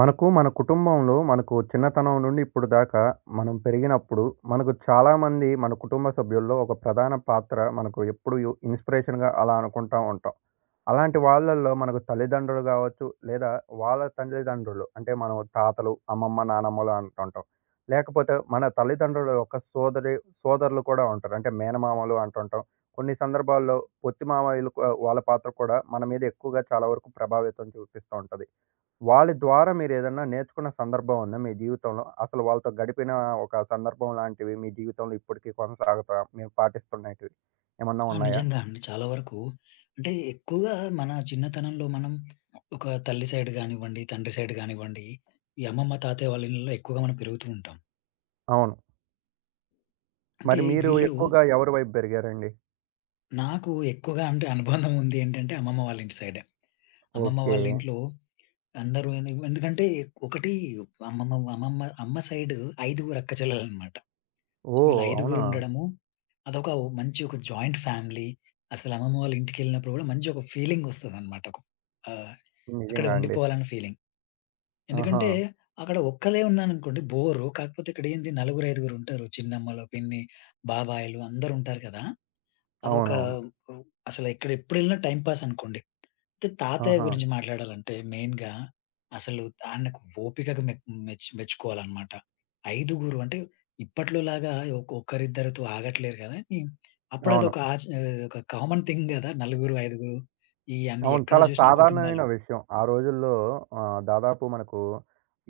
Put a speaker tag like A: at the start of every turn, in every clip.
A: మనకు మన కుటుంబంలో మనకు చిన్నతనం నుండి ఇప్పుడు దాకా మనం పెరిగినప్పుడు మనకు చాలామంది మన కుటుంబ సభ్యుల్లో ఒక ప్రధాన పాత్ర మనకు ఎప్పుడు ఇన్స్పిరేషన్గా అలా అనుకుంటా ఉంటాం. అలాంటి వాళ్ళల్లో మనకు తల్లిదండ్రులు కావచ్చు, లేదా వాళ్ళ తల్లిదండ్రులు అంటే మనం తాతలు, అమ్మమ్మ, నానమ్మలు అంటుంటాం. లేకపోతే మన తల్లిదండ్రుల యొక్క సోదరి సోదరులు కూడా ఉంటారు, అంటే మేనమామలు అంటుంటాం. కొన్ని సందర్భాల్లో పొత్తి మామయ్యలు వాళ్ళ పాత్ర కూడా మన మీద ఎక్కువగా చాలా వరకు ప్రభావితం చూపిస్తూ ఉంటుంది. వాళ్ళ ద్వారా మీరేదన్నా నేర్చుకున్న సందర్భం ఉందా మీ జీవితంలో? అసలు వాళ్ళతో గడిపిన ఒక సందర్భం లాంటివి మీ జీవితంలో ఇప్పటికి కొనసాగుతా మీరు పాటిస్తున్నటివి ఏమన్నా
B: ఆ!
A: ఉన్నాయా?
B: నిజంగా అండి. చాలా వరకు అంటే ఎక్కువగా మన చిన్నతనంలో మనం ఒక తల్లి సైడ్ గానివ్వండి, తండ్రి సైడ్ గానివ్వండి, ఈ అమ్మమ్మ, తాతయ్య వాళ్ళ ఇళ్ళలో ఎక్కువగా మనం పెరుగుతూ ఉంటాం.
A: అవును.
B: అంటే
A: మరి మీరు
B: వీళ్ళు
A: ఎక్కువగా ఎవరి వైపు పెరిగారండి?
B: నాకు ఎక్కువగా అంటే అనుబంధం ఉంది ఏంటంటే అమ్మమ్మ వాళ్ళ ఇంటి సైడే. అమ్మమ్మ
A: ఓకే.
B: వాళ్ళ ఇంట్లో అందరూ ఎందుకంటే ఒకటి అమ్మమ్మ అమ్మమ్మ అమ్మ సైడ్ ఐదుగురు అక్క చెల్లెలనమాట. వీళ్ళు
A: ఓహ్!
B: ఐదుగురు
A: అవునా?
B: ఉండడము, అదొక మంచి ఒక జాయింట్ ఫ్యామిలీ. అసలు అమ్మమ్మ వాళ్ళ ఇంటికెళ్ళినప్పుడు గూడా మంచి ఒక ఫీలింగొస్తదనమాట. ఒక ఆహ్, అక్కడ
A: నిజంగా అండి.
B: ఉండిపోవాలన్న ఫీలింగ్.
A: ఆహా!
B: ఎందుకంటే అక్కడ ఒక్కలే ఉన్నాననుకోండి బోరు. కాకపోతే ఇక్కడేంటి నలుగురు, ఐదుగురు ఉంటారు. చిన్నమ్మలు, పిన్ని, బాబాయిలు అందరుంటారు కదా! అదొక
A: అవునవును.
B: అసలు ఇక్కడ ఎప్పుడెళ్ళినా టైమ్ పాస్ అనుకోండి. అయితే తాతయ్య
A: ఆహా!
B: గురించి మాట్లాడాలంటే మెయిన్‌గా అసలు ఆయనకు ఓపికకు మెచ్చుకోవాలనమాట. ఐదుగురు అంటే ఇప్పట్లోలాగా ఒక్కరిద్దరితో ఆగట్లేరు గానీ, అప్పుడు
A: అవును.
B: అదొక ఒక కామన్ థింగ్ గదా! నలుగురు, ఐదుగురు ఈ అన్ని
A: అవును.
B: ఎక్కడ
A: చాలా
B: జూసినా కుటుంబాలు.
A: సాధారణమైన విషయం. ఆ రోజుల్లో దాదాపు మనకు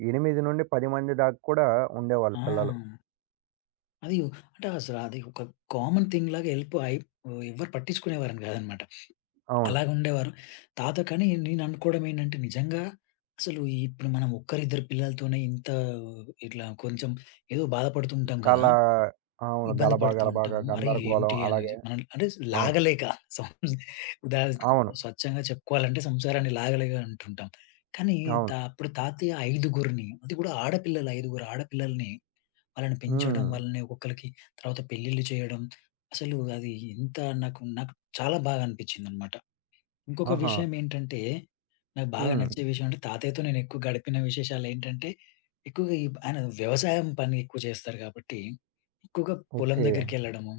A: 8-10 మంది దాకా కూడా ఉండేవాళ్ళు
B: ఆ!
A: పిల్లలు.
B: అది అంటే అసలు అది ఒక కామన్ థింగ్‌లాగా ఎళ్ళిపోయి ఎవరు పట్టించుకునేవారని గాదనమాట.
A: అవును.
B: అలాగుండేవారు. తాత కానీ నేను అనుకోవడం ఏంటంటే నిజంగా అసలు ఇప్పుడు మనం ఒక్కరిద్దరు పిల్లలతోనే ఇంత ఇట్లా కొంచెం ఏదో బాధపడుతూ ఉంటాం కదా!
A: చాలా అవును.
B: ఇబ్బంది
A: గలబా,
B: పడుతూ ఉంటాం.
A: గలబాగా
B: అరే
A: గందరగోళం
B: ఏంటి
A: అలాగే
B: అనేసి మనం అంటే
A: అవును.
B: లాగలేక సం ఉదా
A: అవును.
B: స్వచ్ఛంగా చెప్పుకోవాలంటే సంసారాన్ని లాగలేక అంటుంటాం. కానీ
A: అవును.
B: అప్పుడు తాతయ్య 5గురిని అది కూడా ఆడపిల్లలు 5గురు ఆడపిల్లల్ని వాళ్ళని పెంచడం,
A: హ్మ్.
B: వాళ్ళని ఒక్కొక్కళ్ళకి తర్వాత పెళ్ళిళ్ళు చేయడం అసలు అది ఎంత నాకు నాకు చాలా బాగా అనిపించిందన్నమాట. ఇంకొక
A: ఆహా!
B: విషయం ఏంటంటే, నాకు బాగా
A: హ్మ్.
B: నచ్చే విషయం అంటే తాతయ్యతో నేను ఎక్కువ గడిపిన విశేషాలేంటంటే, ఎక్కువగా ఈ ఆయన వ్యవసాయం పని ఎక్కువ చేస్తారు కాబట్టి, ఎక్కువగా పొలం
A: ఓకే.
B: దగ్గరికెళ్ళడము.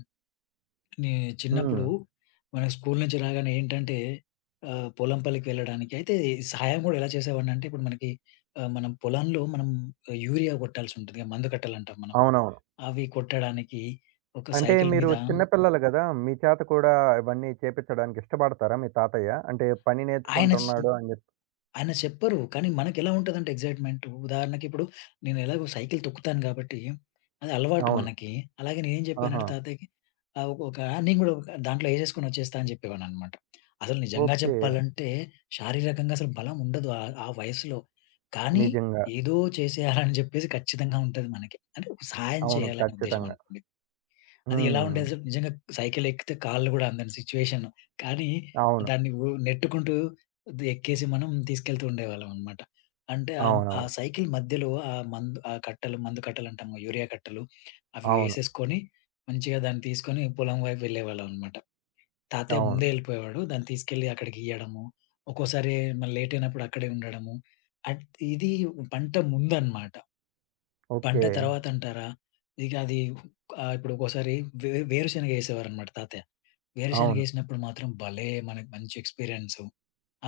B: నే చిన్నప్పుడు
A: హ్మ్.
B: మన స్కూల్ నుంచి రాగానే ఏంటంటే పొలం పల్లికి వెళ్ళడానికి అయితే సహాయం గూడా ఎలా చేసేవాడినంటే ఇప్పుడు మనకి మనం పొలంలో యూరియా కొట్టాల్సి ఉంటది. మందు కట్టాలంటాం మనం.
A: అవునవును.
B: అవి కొట్టడానికి ఒక
A: అంటే
B: సైకిల్
A: మీరు
B: మీద
A: చిన్న పిల్లలు గదా! మీ చేత కూడా ఇవన్నీ చేపిచ్చడానికి ఇష్టపడతారా మీ తాతయ్య? అంటే పని
B: ఆయన చి
A: నేర్చుకుంటున్నాడు అని జెప్పి.
B: ఆయన చెప్పరు. కానీ మనకెలా ఉంటదంటే ఎక్సైట్‌మెంటు ఉదాహరణకిప్పుడు నేనెలాగో సైకిల్ తొక్కుతాను గాబట్టి, అది అలవాటు
A: అవును.
B: మనకి. అలాగే నేనేం
A: ఆహా!
B: చెప్పానంటే తాతయ్యకి ఒక ఒక నేను గూడా ఒక దాంట్లో ఏసేసుకొని వచ్చేస్తా అని చెప్పేవాడిననమాట. అసలు నిజంగా
A: ఓకే.
B: చెప్పాలంటే శారీరకంగా అసలు బలం ఉండదు ఆ ఆ వయసులో. కానీ
A: నిజంగా.
B: ఏదో చేసేయాలని జెప్పేసి ఖచ్చితంగా ఉంటది మనకి. అంటే ఒక సహాయం
A: అవును.
B: చేయాలనే ఉద్దేశ్యం
A: ఖచ్చితంగా.
B: అనుకోండి. అది ఎలా
A: హ్మ్.
B: ఉండేది అసలు నిజంగా సైకిల్ ఎక్కితే కాళ్ళు గూడా అందని సిచ్యువేషన్. కానీ
A: అవును.
B: దాన్ని నెట్టుకుంటూ ఎక్కేసి మనం తీసుకెళ్తూ ఉండేవాళ్ళం అనమాట. అంటే ఆ
A: అవునవును.
B: సైకిల్ మధ్యలో ఆ మందు ఆ కట్టలు మందు కట్టలు అంటాం యూరియా కట్టలు అవి
A: అవును.
B: వేసేసుకొని మంచిగా దాన్ని తీసుకొని పొలం వైపు వెళ్ళేవాళ్ళం అనమాట. తాతయ్య
A: అవును.
B: ముందే వెళ్ళిపోయేవాడు. దాన్ని తీసుకెళ్ళి అక్కడికి ఇయ్యడము. ఒక్కోసారి మళ్ళీ లేట్ అయినప్పుడు అక్కడే ఉండడము. అట్ ఇది పంట ముందనమాట. పంట
A: ఓకే.
B: తర్వాతంటారా? ఇక అది ఇప్పుడు ఒక్కోసారి వేరుశెనగ ఏసేవారనమాట తాతయ్య.
A: అవును.
B: వేరుశెనగేసినప్పుడు మాత్రం భలే! మనకు మంచి ఎక్స్‌పీరియన్సు.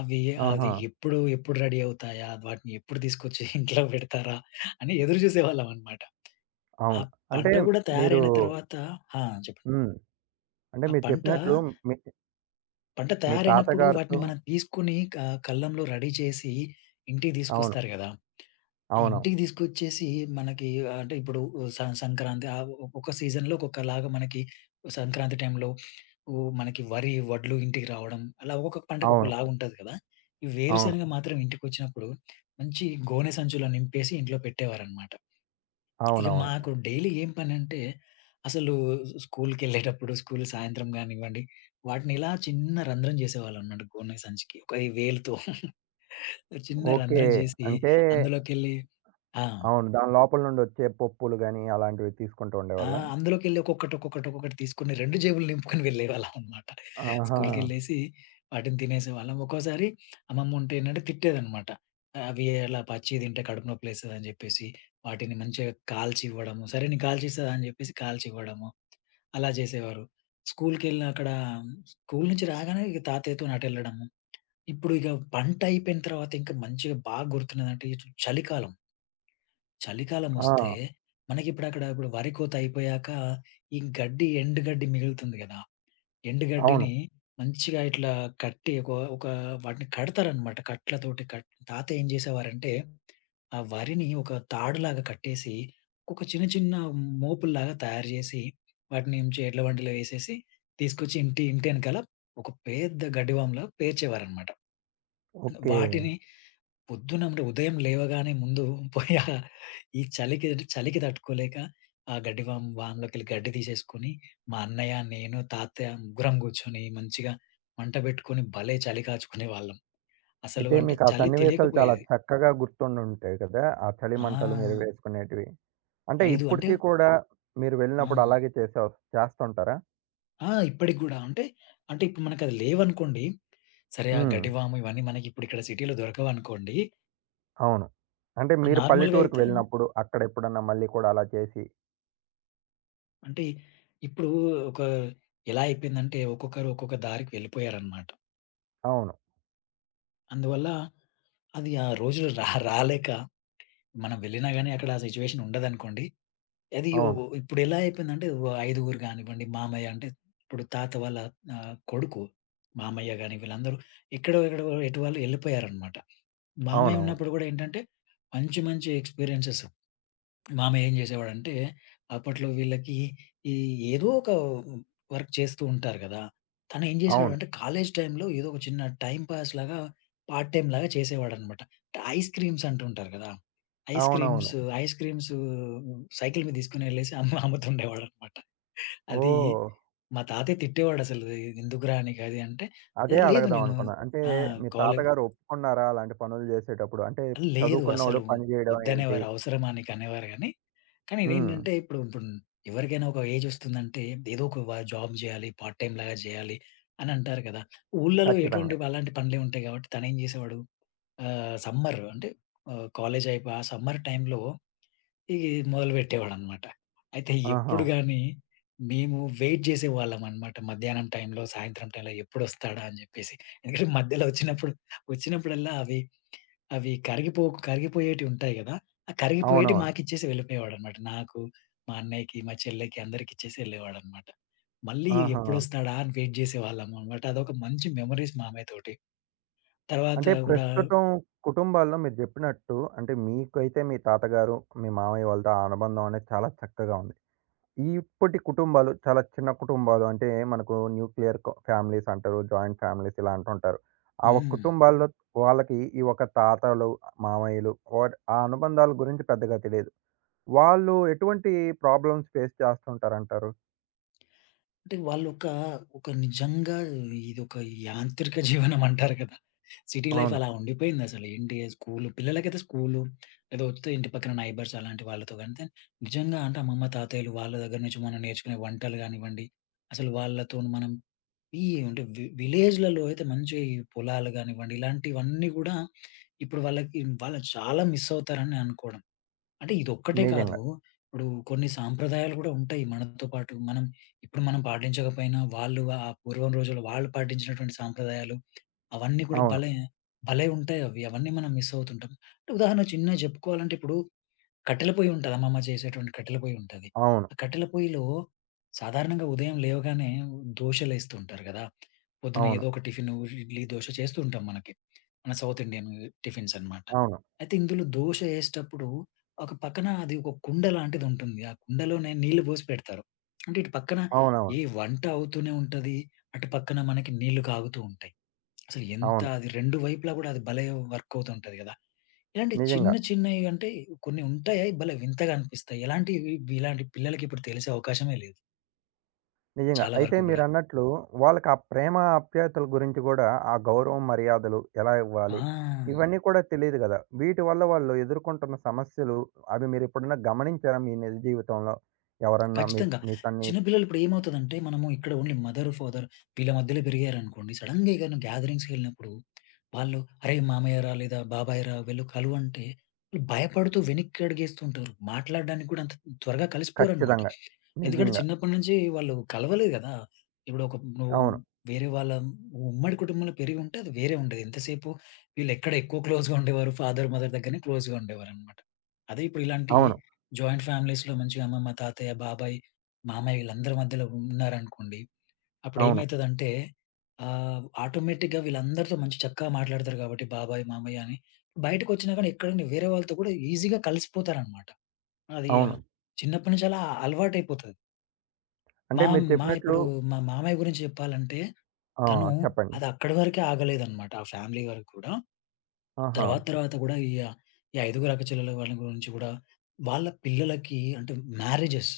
B: అవి అది
A: ఆహా!
B: ఎప్పుడు రెడీ అవుతాయా? వాటిని ఎప్పుడు తీసుకొచ్చి ఇంట్లో పెడతారా? అని ఎదురు చూసేవాళ్ళమనమాట. ఆ
A: అవును. అంటే
B: పంట గూడా
A: మీరు
B: తయారైన తర్వాత ఆ! చెప్పండి.
A: హ్మ్. అంటే
B: ఆ
A: మీరు
B: పంట,
A: చెప్పినట్లు మీ
B: పంట
A: మీ
B: తయారైనప్పుడు వాటిని
A: తాతగారితో
B: మనం తీసుకొని కల్లంలో రెడీ చేసి ఇంటికి
A: అవును.
B: తీసుకొస్తారు గదా!
A: అవునవును.
B: ఇంటికి తీసుకొచ్చేసి మనకి అంటే ఇప్పుడు సంక్రాంతి ఒక్కొక్క సీజన్‌లో ఒక్కొక్కలాగా మనకి సంక్రాంతి టైంలో ఓ మనకి వరి, వడ్లు ఇంటికి రావడం అలా ఒక్కొక్క పంటకు
A: అవును.
B: ఒకలాగా ఉంటది కదా! ఈ వేరుశెనగ
A: అవును.
B: మాత్రం ఇంటికొచ్చినప్పుడు మంచి గోనె సంచులో నింపేసి ఇంట్లో పెట్టేవారన్నమాట. ఇక
A: అవునవును.
B: మాకు డైలీ ఏం పనంటే, అసలు స్కూలుకెళ్ళేటప్పుడు, స్కూలు సాయంత్రం గానివ్వండి, వాటిని ఇలా చిన్న రంధ్రం చేసేవాళ్ళమన్నమాట గోనె సంచికి. ఒక ఈ వేలుతో చిన్న
A: ఓకే.
B: రంధ్రం చేసి,
A: అంటే
B: అందులోకెళ్ళి ఆ!
A: అవును. దాని లోపల నుండి వచ్చే పప్పులు గాని, అలాంటివి తీసుకుంటూ
B: ఆ!
A: ఉండేవాళ్ళా?
B: అందులోకెళ్ళి ఒక్కొక్కటి, ఒక్కొక్కటి, ఒక్కొక్కటి తీసుకొని 2 జేబులు నింపుకొని వెళ్ళేవాళ్ళమన్నమాట.
A: ఆహా!
B: స్కూలుకెళ్ళేసి వాటిని తినేసేవాళ్ళం. ఒక్కోసారి అమ్మమ్ముంటే ఏంటంటే తిట్టేదన్నమాట. అవి అలా పచ్చియి తింటే కడుపు నొప్పులేస్తదని చెప్పేసి, వాటిని మంచిగా కాల్చి ఇవ్వడము. సరే నేను కాల్చిస్తా అని చెప్పేసి కాల్చి ఇవ్వడము. అలా చేసేవారు. స్కూల్‌కెళ్ళిన అక్కడ స్కూల్ నుంచి రాగానే ఇక తాతయ్యతోని అటెళ్ళడము. ఇప్పుడు ఇక పంటయిపోయిన తర్వాత ఇంకా మంచిగా బాగా గుర్తున్నదంటే ఇటు చలికాలం. చలికాలమొస్తే
A: ఆ!
B: మనకిప్పుడక్కడ ఇప్పుడు వరి కోత అయిపోయాక ఈ గడ్డి ఎండు గడ్డి మిగులుతుంది గదా!
A: అవును.
B: ఎండుగడ్డిని మంచిగా ఇట్లా కట్టి ఒక ఒక వాటిని కడతారనమాట. కట్లతోటి కట్ తాత ఏం చేసేవారంటే, ఆ వరిని ఒక తాడులాగా కట్టేసి, ఒక చిన్న చిన్న మోపుల్లాగా తయారు జేసి, వాటిని ఏం చే ఎడ్ల బండిలో ఏసేసి, తీసుకొచ్చి ఇంటెనకాల ఒక పెద్ద గడ్డివాములా పేర్చేవారనమాట.
A: ఓకే.
B: వాటిని పొద్దున అంటే ఉదయం లేవగానే ముందు పోయి ఈ చలికి చలికి తట్టుకోలేక ఆ గడ్డి వామ్‌లోకెళ్ళి గడ్డి తీసేసుకొని, మా అన్నయ్య, నేను, తాతయ్య ముగ్గురం కూర్చొని మంచిగా మంట పెట్టుకొని భలే చలి కాచుకునేవాళ్ళం. అసలు
A: అయితే
B: అంటే
A: మీకు ఆ
B: చలి
A: సన్నివేశాలు చాలా
B: తెలియకపోయేది.
A: చక్కగా గుర్తుండుంటాయి కదా! ఆ చలి మంటలు మీరు
B: ఆ!
A: వేసుకునేటివి. అంటే
B: 5 అంటే
A: ఇప్పటికి కూడా మీరు
B: ఆ!
A: వెళ్ళినప్పుడు అలాగే చేసే వస్ చేస్తుంటారా?
B: ఆ! ఇప్పటికి గూడా అంటే, అంటే ఇప్పుడు మనకది లేవనుకోండి, సరే ఆ
A: హ్మ్.
B: గడ్డివాము ఇవన్నీ మనకిప్పుడు ఇక్కడ సిటీలో దొరకవనుకోండి,
A: అవును. అంటే మీరు
B: నార్మల్‌గా
A: పల్లెటూరుకి
B: అయితే
A: వెళ్ళినప్పుడు అక్కడ ఎప్పుడన్నా మళ్ళీ కూడా అలా చేసి
B: అంటే ఇప్పుడు ఒక ఎలా అయిపోయిందంటే ఒక్కొక్కరు ఒక్కొక్క దారికి వెళ్ళిపోయారనమాట.
A: అవును.
B: అందువల్ల అది ఆ రోజులు రాలేక మనం వెళ్ళినా గాని అక్కడ ఆ సిట్యుయేషన్ ఉండదనుకోండి. అది ఓ
A: అవును.
B: ఇప్పుడు ఎలా అయిపోయిందంటే ఓ ఐదుగురు కానివ్వండి మామయ్య అంటే ఇప్పుడు తాత వాళ్ళ కొడుకు మామయ్య గాని వీళ్ళందరూ ఎక్కడో ఎక్కడో ఎటు వాళ్ళు వెళ్ళిపోయారనమాట. మామయ్య
A: అవునవును.
B: ఉన్నప్పుడు కూడా ఏంటంటే మంచి మంచి ఎక్స్‌పీరియెన్సెస్ మామయ్య ఏం చేసేవాడంటే, అప్పట్లో వీళ్ళకి ఈ ఏదో ఒక వర్క్ చేస్తూ ఉంటారు కదా! తను ఏం
A: అవును.
B: చేసాడంటే, కాలేజీ టైమ్‌లో ఏదో ఒక చిన్న టైమ్ పాస్‌లాగా, పార్ట్ టైమ్‌లాగా చేసేవాడనమాట. ఐస్ క్రీమ్స్ అంటుంటారు కదా! ఐస్ క్రీమ్స్,
A: అవునవును.
B: ఐస్ క్రీమ్స్ సైకిల్ మీద తీసుకొనెళ్ళేసి అమ్ముతుండేవాడనమాట. అది
A: ఓహ్!
B: మా తాతయ్య తిట్టేవాడసలు, "ఎందుకురా నీకు అది" అంటే,
A: అదే
B: "లేదు
A: అడగదాం
B: నేను
A: అనుకున్నా. అంటే
B: ఆ!
A: మీ
B: కాలే
A: తాతగారు ఒప్పుకున్నారా అలాంటి పనులు జేసేటప్పుడు? అంటే
B: లేదు. అసలు
A: చదువుకున్నోడు పని జేయడం ఏంటి?
B: వద్దనేవారు. అవసరమా నీకనేవారు గానీ, కానీ కానీ
A: హ్మ్.
B: ఇదేంటంటే ఇప్పుడు ఇప్పుడు ఎవరికైనా ఒక ఏజొస్తుందంటే ఏదో ఒక జాబ్ జేయాలి, పార్ట్ టైమ్ లాగా జేయాలి అని అంటారు కదా! ఊర్లలో ఎటువంటి
A: ఖచ్చితంగా.
B: అలాంటి పనులే ఉంటాయి కాబట్టి తనేం జేసేవాడు సమ్మర్ అంటే కాలేజ్ అయిపోయి ఆ సమ్మర్ టైంలో ఈ మొదలుపెట్టేవాడనమాట. అయితే
A: ఆహా!
B: ఎప్పుడు గాని మేము వెయిట్ జేసేవాళ్ళమనమాట. మధ్యాహ్నం టైంలో, సాయంత్రం టైంలో ఎప్పుడొస్తాడా అని జెప్పేసి. ఎందుకంటే మధ్యలో వచ్చినప్పుడు వచ్చినప్పుడల్లా అవి అవి కరిగిపోకు కరిగిపోయేటివుంటాయి గదా! ఆ కరిగిపోయేటివి
A: అవునవును.
B: మాకిచ్చేసి వెళ్ళిపోయేవాడనమాట. నాకు, మా అన్నయ్యకి, మా చెల్లెకి అందరికిచ్చేసి వెళ్ళేవాడనమాట. మళ్ళీ
A: ఆహా!
B: ఎప్పుడొస్తాడా అని వెయిట్ జేసేవాళ్ళమనమాట. అదొక మంచి మెమోరీస్ మా అన్నయ్యతోటి. తర్వాత
A: అంటే
B: గూడా
A: ప్రస్తుతం కుటుంబాల్లో మీరు జెప్పినట్టు అంటే మీకైతే మీ తాతగారు, మీ మామయ్య వాళ్ళతో ఆ అనుబంధం అనేది చాలా చక్కగా ఉంది. ఇప్పటి కుటుంబాలు చాలా చిన్న కుటుంబాలు, అంటే మనకు న్యూక్లియర్ క ఫ్యామిలీస్ అంటారు. జాయింట్ ఫ్యామిలీస్ ఇలా అంటుంటారు. ఆ ఒక్క
B: హ్మ్.
A: కుటుంబాల్లో వాళ్ళకి ఈ ఒక తాతలు, మామయ్యలు వాట్ ఆ అనుబంధాల గురించి పెద్దగా తెలీదు. వాళ్ళు ఎటువంటి ప్రాబ్లమ్స్ ఫేస్ చేస్తుంటారంటారు?
B: అంటే వాళ్ళొక, ఒక ఒక నిజంగా ఇదొక యాంత్రిక జీవనం అంటారు కదా! సిటీ లైఫ్
A: అవును.
B: అలా ఉండిపోయిందసలు. ఏంటి స్కూలు పిల్లలకైతే స్కూలు, లేదా వస్తే ఇంటి పక్కన నైబర్స్ అలాంటి వాళ్ళతో గాని, నిజంగా అంటే అమ్మమ్మ, తాతయ్యలు వాళ్ళ దగ్గర నుంచి మనం నేర్చుకునే వంటలు గానివ్వండి, అసలు వాళ్ళతోని మనం ఈ అంటే విలేజ్‌లలో అయితే మంచి ఈ పొలాలు గానివ్వండి, ఇలాంటివన్నీ గూడా ఇప్పుడు వాళ్ళకి వాళ్ళు చాలా మిస్ అవుతారని అనుకోవడం. అంటే ఇదొక్కటే కాదు.
A: నిజంగా.
B: ఇప్పుడు కొన్ని సాంప్రదాయాలు గూడా ఉంటాయి మనతో పాటు. మనం ఇప్పుడు పాటించకపోయినా వాళ్ళు ఆ పూర్వం రోజుల్లో వాళ్ళు పాటించినటువంటి సాంప్రదాయాలు అవన్నీ కూడా
A: అవును.
B: భలే భలే ఉంటాయవి. అవన్నీ మనం మిస్ అవుతుంటాం. అంటే ఉదాహరణ చిన్నగా చెప్పుకోవాలంటే ఇప్పుడు కట్టెల పొయ్యి ఉంటది. అమ్మమ్మ చేసేటువంటి కట్టెల పొయ్యి ఉంటది.
A: అవును.
B: ఆ కట్టెల పొయ్యిలో సాధారణంగా ఉదయం లేవగానే దోశలేస్తూ ఉంటారు గదా! పొద్దున
A: అవును.
B: ఏదో ఒక టిఫిను ఇడ్లీ, దోశ చేస్తూ ఉంటాం మనకి. మన సౌత్ ఇండియన్ టిఫిన్స్ అన్నమాట.
A: అవును.
B: అయితే ఇందులో దోశ ఏసేటప్పుడు ఒక పక్కన అది ఒక కుండ లాంటిది ఉంటుంది. ఆ కుండలోనే నీళ్లు పోసి పెడతారు. అంటే ఇటు పక్కన
A: అవునవును.
B: ఏ వంట అవుతూనే ఉంటది. అటు పక్కన మనకి నీళ్లు కాగుతూ ఉంటాయి. అసలు ఎంత
A: అవును.
B: అది 2 వైపులా గూడా అది భలే వర్క్ అవుతుంటది గదా! ఇలాంటి చిన్న
A: నిజంగా.
B: చిన్నయి అంటే కొన్ని ఉంటాయి. అవి భలే వింతగా అనిపిస్తాయి. ఎలాంటివి ఇలాంటి పిల్లలకి ఇప్పుడు తెలిసే అవకాశమే లేదు
A: నిజంగా.
B: చాలా
A: అయితే
B: వరకు గూడా.
A: మీరన్నట్లు వాళ్ళకి ఆ ప్రేమ ఆప్యాయతల గురించి గూడా ఆ గౌరవం, మర్యాదలు ఎలా
B: ఆ!
A: ఇవ్వాలి? ఇవన్నీ కూడా తెలీదు గదా! వీటి వల్ల వాళ్ళు ఎదుర్కొంటున్న సమస్యలు అవి మీరెప్పుడన్నా గమనించారా మీ నిజ జీవితంలో? ఎవరన్నా మీ
B: ఖచ్చితంగా.
A: మీ సన్ని
B: చిన్న పిల్లలు ఇప్పుడు ఏమవుతదంటే, మనము ఇక్కడ ఓన్లీ మదర్, ఫాదర్ వీళ్ళ మధ్యలో పెరిగారనుకోండి. సడెన్‌గా ఏదైనా గ్యాదరింగ్స్‌కెళ్ళినప్పుడు వాళ్ళు "అరేయ్! మామయ్యరా లేదా బాబాయ్‌రా వీళ్ళు కలు" అంటే వాళ్ళు భయపడుతూ వెనక్కి అడుగేస్తుంటారు. మాట్లాడడానికి కూడా అంత త్వరగా కలిసిపోరనమాట.
A: ఖచ్చితంగా.
B: ఎందుకంటే
A: నిజంగా.
B: చిన్నప్పటి నుంచి వాళ్ళు కలవలేదు కదా! ఇప్పుడు ఒక నువ్వు
A: అవును.
B: వేరే వాళ్ళ ఉమ్మడి కుటుంబంలో పెరిగి ఉంటే అది వేరే ఉండేది. ఎంతసేపు వీళ్ళు ఎక్కడ ఎక్కువ క్లోజ్‌గా ఉండేవారు. ఫాదర్, మదర్ దగ్గరనే క్లోజ్‌గా ఉండేవారనమాట. అదే ఇప్పుడు ఇలాంటి
A: అవును.
B: జాయింట్ ఫ్యామిలీస్‌లో మంచిగా అమ్మమ్మ, తాతయ్య, బాబాయ్, మామయ్య వీళ్ళందరి మధ్యలో ఉన్నారనుకోండి.
A: అవును.
B: అప్పుడేమైతదంటే ఆటోమేటిక్‌గా వీళ్ళందరితో మంచి చక్కగా మాట్లాడతారు కాబట్టి బాబాయ్, మామయ్య అని. బయటకొచ్చినా గాని ఎక్కడైనా వేరే వాళ్ళతో కూడా ఈజీగా కలిసిపోతారనమాట. అది
A: అవును.
B: చిన్నప్పటి నుంచి అలా అలవాటయిపోతది.
A: అంటే
B: మా
A: మీరు
B: మా
A: చెప్పినట్లు
B: ఇప్పుడు మా మామయ్య గురించి చెప్పాలంటే
A: ఆ!
B: తను
A: చెప్పండి.
B: అది అక్కడి వరకే ఆగలేదనమాట. ఆ ఫ్యామిలీ వరకు కూడా.
A: ఆహా!
B: తర్వాత తర్వాత గూడా ఈ ఐదుగురు అక్కచెల్లెల వాళ్ళ గురించి గూడా వాళ్ళ పిల్లలకి అంటే మ్యారేజెస్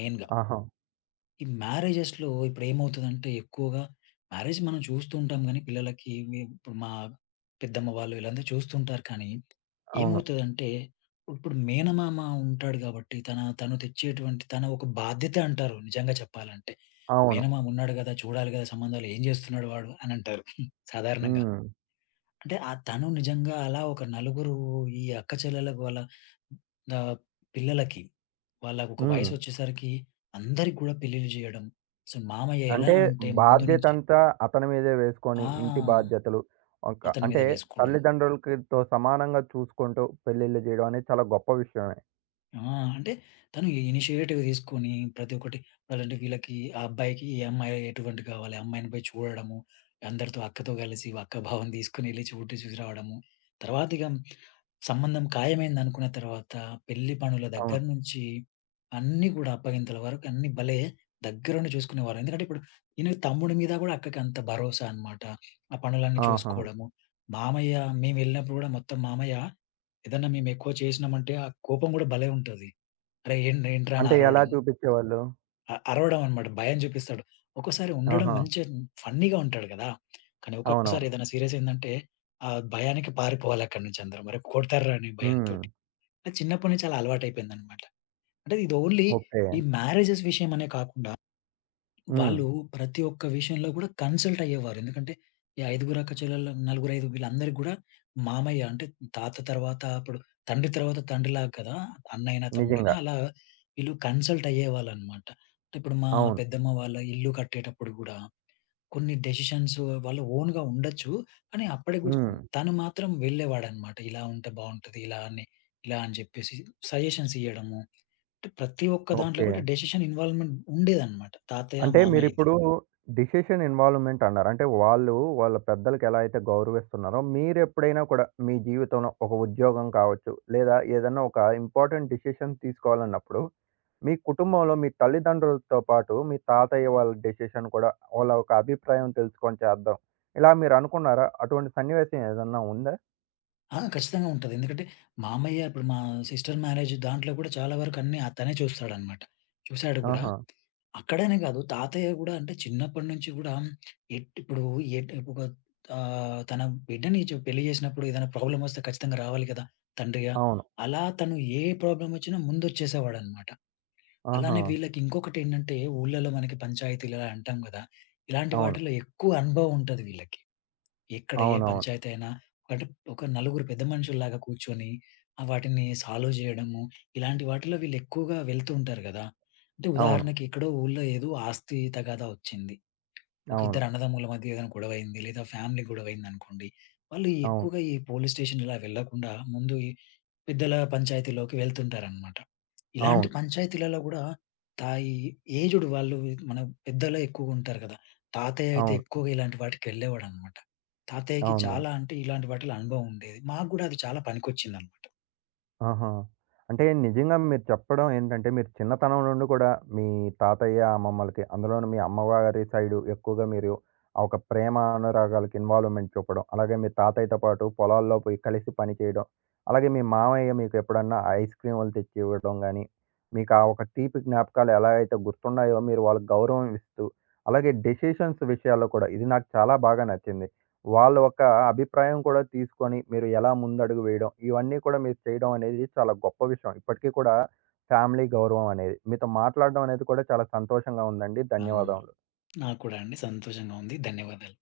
B: మెయిన్‌గా.
A: ఆహా!
B: ఈ మ్యారేజెస్‌లో ఇప్పుడేమవుతదంటే ఎక్కువగా మ్యారేజ్ మనం చూస్తూ ఉంటాం గానీ పిల్లలకి ఇప్పుడు మా పెద్దమ్మ వాళ్ళు వీళ్ళందరూ చూస్తుంటారు కానీ
A: అవును.
B: ఏమవుతదంటే ఇప్పుడు మేనమామ ఉంటాడు గాబట్టి తను తెచ్చేటువంటి తన ఒక బాధ్యత అంటారు నిజంగా చెప్పాలంటే.
A: అవును.
B: మేనమామ ఉన్నాడు గదా! చూడాలి గదా! సంబంధాలు ఏం జేస్తున్నాడు వాడు అని అంటారు సాధారణంగా.
A: హ్మ్.
B: అంటే తను నిజంగా అలా ఒక నలుగురు ఈ అక్క చెల్లెలకు వాళ్ళ ఆహ్, పిల్లలకి వాళ్ళకి ఒక
A: హ్మ్.
B: వయసొచ్చేసరికి అందరికి కూడా పెళ్లిళ్లు చేయడం. సో, మామయ్య ఎలా
A: అంటే
B: అంటే ముందు నుంచి
A: బాధ్యతంతా అతని మీదే వేసుకొని ఇంటి
B: ఆ!
A: బాధ్యతలు ఒక
B: అతని మీద
A: అంటే
B: వేసుకోవడం.
A: తల్లిదండ్రులకితో సమానంగా చూసుకుంటూ పెళ్ళిళ్ళు చేయడం అనేది చాలా గొప్ప విషయమే.
B: ఆ! అంటే తను ఇనిషియేటివ్ తీసుకొని ప్రతి ఒక్కటి వీళ్ళకి ఆ అబ్బాయికి ఏ అమ్మాయి ఎటువంటిది కావాలి, ఆ అమ్మాయిని పోయి చూడడము, అందరితో అక్కతో కలిసి అక్క భావం తీసుకొని వెళ్లి చూసి రావడము. తర్వాత ఇక సంబంధం ఖాయమైందనుకున్న తర్వాత పెళ్లి పనుల దగ్గర
A: అవును.
B: నుంచి అన్నీ కూడా అప్పగింతల వరకు అన్నీ భలే దగ్గరుండి చూసుకునేవారు. ఎందుకంటే ఇప్పుడు ఈయన తమ్ముడి మీద కూడా అక్కకి అంత భరోసా అన్నమాట. ఆ పనులన్నీ
A: ఆహా!
B: చూసుకోవడము. మామయ్య మేము వెళ్ళినప్పుడు కూడా మొత్తం మామయ్య ఏదన్నా మేమెక్కువ చేసినామంటే, ఆ కోపం గూడా భలే ఉంటది. అరేయ్! ఏంట్రా అని
A: అంటే ఎలా
B: అరవడం.
A: చూపిచ్చేవాళ్ళు?
B: అరవడం అనమాట. భయం చూపిస్తాడు. ఒక్కోసారి ఉండడం
A: ఆహా!
B: మంచిగా ఫన్నీగా ఉంటాడు గదా! కానీ ఒక్కోసారి
A: అవునవును.
B: ఏదైనా సీరియస్ అయిందంటే, ఆ భయానికి పారిపోవాలి అక్కడి నుంచి అందరం. అరే! కొడతార్రా అనే
A: హ్మ్.
B: భయంతోటి. అది చిన్నప్పటి నుంచి అలా అలవాటయిపోయిందనమాట. అంటే ఇది ఓన్లీ
A: ఓకే.
B: ఈ మ్యారేజెస్ విషయం అనే కాకుండా
A: హ్మ్.
B: వాళ్ళు ప్రతి ఒక్క విషయంలో కూడా కన్సల్ట్ అయ్యేవారు. ఎందుకంటే, ఈ ఐదుగురు అక్కచెల్లెలు, నలుగురు, ఐదు వీళ్ళందరికి గూడా మామయ్య అంటే తాత తర్వాత అప్పుడు తండ్రి తర్వాత తండ్రిలాగా కదా! అన్నైనా, తమ్ముడైనా
A: నిజంగా.
B: అలా వీళ్ళు కన్సల్ట్ అయ్యేవాళ్ళనమాట. అంటే ఇప్పుడు మా
A: అవును.
B: పెద్దమ్మ వాళ్ళ ఇల్లు కట్టేటప్పుడు గూడా కొన్ని డెసిషన్స్ వాళ్ళ ఓన్‌గా ఉండొచ్చు. కానీ అప్పటికి గూడా
A: హ్మ్.
B: తను మాత్రం వెళ్ళేవాడనమాట. ఇలా ఉంటే బావుంటది. ఇలా అని చెప్పేసి సజెషన్స్ ఇయ్యడము. అంటే ప్రతి ఒక్క దాంట్లో
A: ఓకే.
B: కూడా డెసిషన్ ఇన్వాల్వ్‌మెంట్ ఉండేదనమాట. తాతయ్య,
A: అంటే
B: మామయ్యది.
A: మీరిప్పుడు డెసిషన్ ఇన్వాల్వ్‌మెంట్ అన్నారు. అంటే వాళ్ళు వాళ్ళ పెద్దలకి ఎలా అయితే గౌరవిస్తున్నారో, మీరెప్పుడైనా కూడా మీ జీవితంలో ఒక ఉద్యోగం కావచ్చు, లేదా ఏదన్నా ఒక ఇంపార్టెంట్ డెసిషన్ తీసుకోవాలన్నప్పుడు, మీ కుటుంబంలో మీ తల్లిదండ్రులతో పాటు మీ తాతయ్య వాళ్ళ డెసిషన్ కూడా వాళ్ళ ఒక అభిప్రాయం తెలుసుకొని చేద్దాం. ఇలా మీరు అనుకున్నారా? అటువంటి సన్నివేశం ఏదన్నా ఉందా?
B: ఆ! ఖచ్చితంగా ఉంటది. ఎందుకంటే, మామయ్య ఇప్పుడు మా సిస్టర్ మ్యారేజ్ దాంట్లో కూడా చాలా వరకు అన్నీ తనే చూస్తాడనమాట. చూసాడు కూడా.
A: ఆహా!
B: అక్కడనే కాదు తాతయ్య కూడా అంటే చిన్నప్పటి నుంచి కూడా ఎట్ ఇప్పుడు ఎట్ ఒక ఆహ్, తన బిడ్డని పెళ్లి చేసినప్పుడు ఏదైనా ప్రాబ్లమ్ వస్తే ఖచ్చితంగా రావాలి కదా! తండ్రిగా.
A: అవును.
B: అలా తను ఏ ప్రాబ్లమ్ వచ్చినా ముందొచ్చేసేవాడనమాట.
A: ఆహా!
B: అలానే వీళ్ళకి ఇంకొకటేంటంటే ఊర్లలో మనకి పంచాయతీలు ఇలా అంటాం కదా! ఇలాంటి
A: అవును.
B: వాటిలో ఎక్కువ అనుభవం ఉంటది వీళ్ళకి. ఎక్కడ ఏ
A: అవునవును.
B: పంచాయతీ అయినా అంటే ఒక నలుగురు పెద్ద మనుషుల్లాగా కూర్చొని ఆ వాటిని సాల్వ్ చేయడము, ఇలాంటి వాటిలో వీళ్ళు ఎక్కువగా వెళ్తూ ఉంటారు గదా! అంటే
A: అవును.
B: ఉదాహరణకి ఎక్కడో ఊళ్ళో ఏదో ఆస్తి తగాదా వచ్చింది. ఒక
A: అవును.
B: ఇద్దరు అన్నదమ్ముల మధ్య ఏదైనా గొడవయింది లేదా ఫ్యామిలీ గొడవయిందనుకోండి. వాళ్ళు
A: అవును.
B: ఎక్కువగా ఈ పోలీస్ స్టేషన్ ఇలా వెళ్ళకుండా ముందు ఈ పెద్దల పంచాయతీలోకి వెళ్తుంటారనమాట. ఇలాంటి
A: అవును.
B: పంచాయతీలలో గూడా తాయి ఏజ్డ్ వాళ్ళు మన పెద్దలే ఎక్కువుంటారు గదా! తాతయ్య అయితే
A: అవును. అవును.
B: ఎక్కువగా ఇలాంటి వాటికెళ్ళేవాడనమాట. తాతయ్యకి
A: అవునవును.
B: చాలా అంటే ఇలాంటి వాటిలో అనుభవం ఉండేది. మాకు గూడా అది చాలా పనికొచ్చిందనమాట.
A: ఆహా! అంటే నిజంగా మీరు చెప్పడం ఏంటంటే, మీరు చిన్నతనం నుండి కూడా మీ తాతయ్య, అమ్మమ్మలకి అందులోనూ మీ అమ్మవారి సైడు ఎక్కువగా మీరు ఆ ఒక ప్రేమ అనురాగాలకి ఇన్వాల్వ్‌మెంట్ చూపడం. అలాగే మీ తాతయ్యతో పాటు పొలాల్లో పోయి కలిసి పని చేయడం. అలాగే మీ మామయ్య మీకు ఎప్పుడన్నా ఐస్ క్రీములు తెచ్చి ఇవ్వడం గానీ, మీకు ఆ ఒక తీపి జ్ఞాపకాలు ఎలా అయితే గుర్తున్నాయో మీరు వాళ్ళకి గౌరవం ఇస్తూ, అలాగే డెసిషన్స్ విషయాల్లో కూడా ఇది నాకు చాలా బాగా నచ్చింది. వాళ్ళ ఒక అభిప్రాయం కూడా తీసుకొని, మీరు ఎలా ముందడుగు వేయడం, ఇవన్నీ కూడా మీరు చేయడం అనేది చాలా గొప్ప విషయం. ఇప్పటికీ కూడా ఫ్యామిలీ గౌరవం అనేది. మీతో మాట్లాడడం అనేది కూడా చాలా సంతోషంగా ఉందండి.
B: ఆ!
A: ధన్యవాదములు.
B: నాకు కూడా అండి సంతోషంగా ఉంది. ధన్యవాదాలు.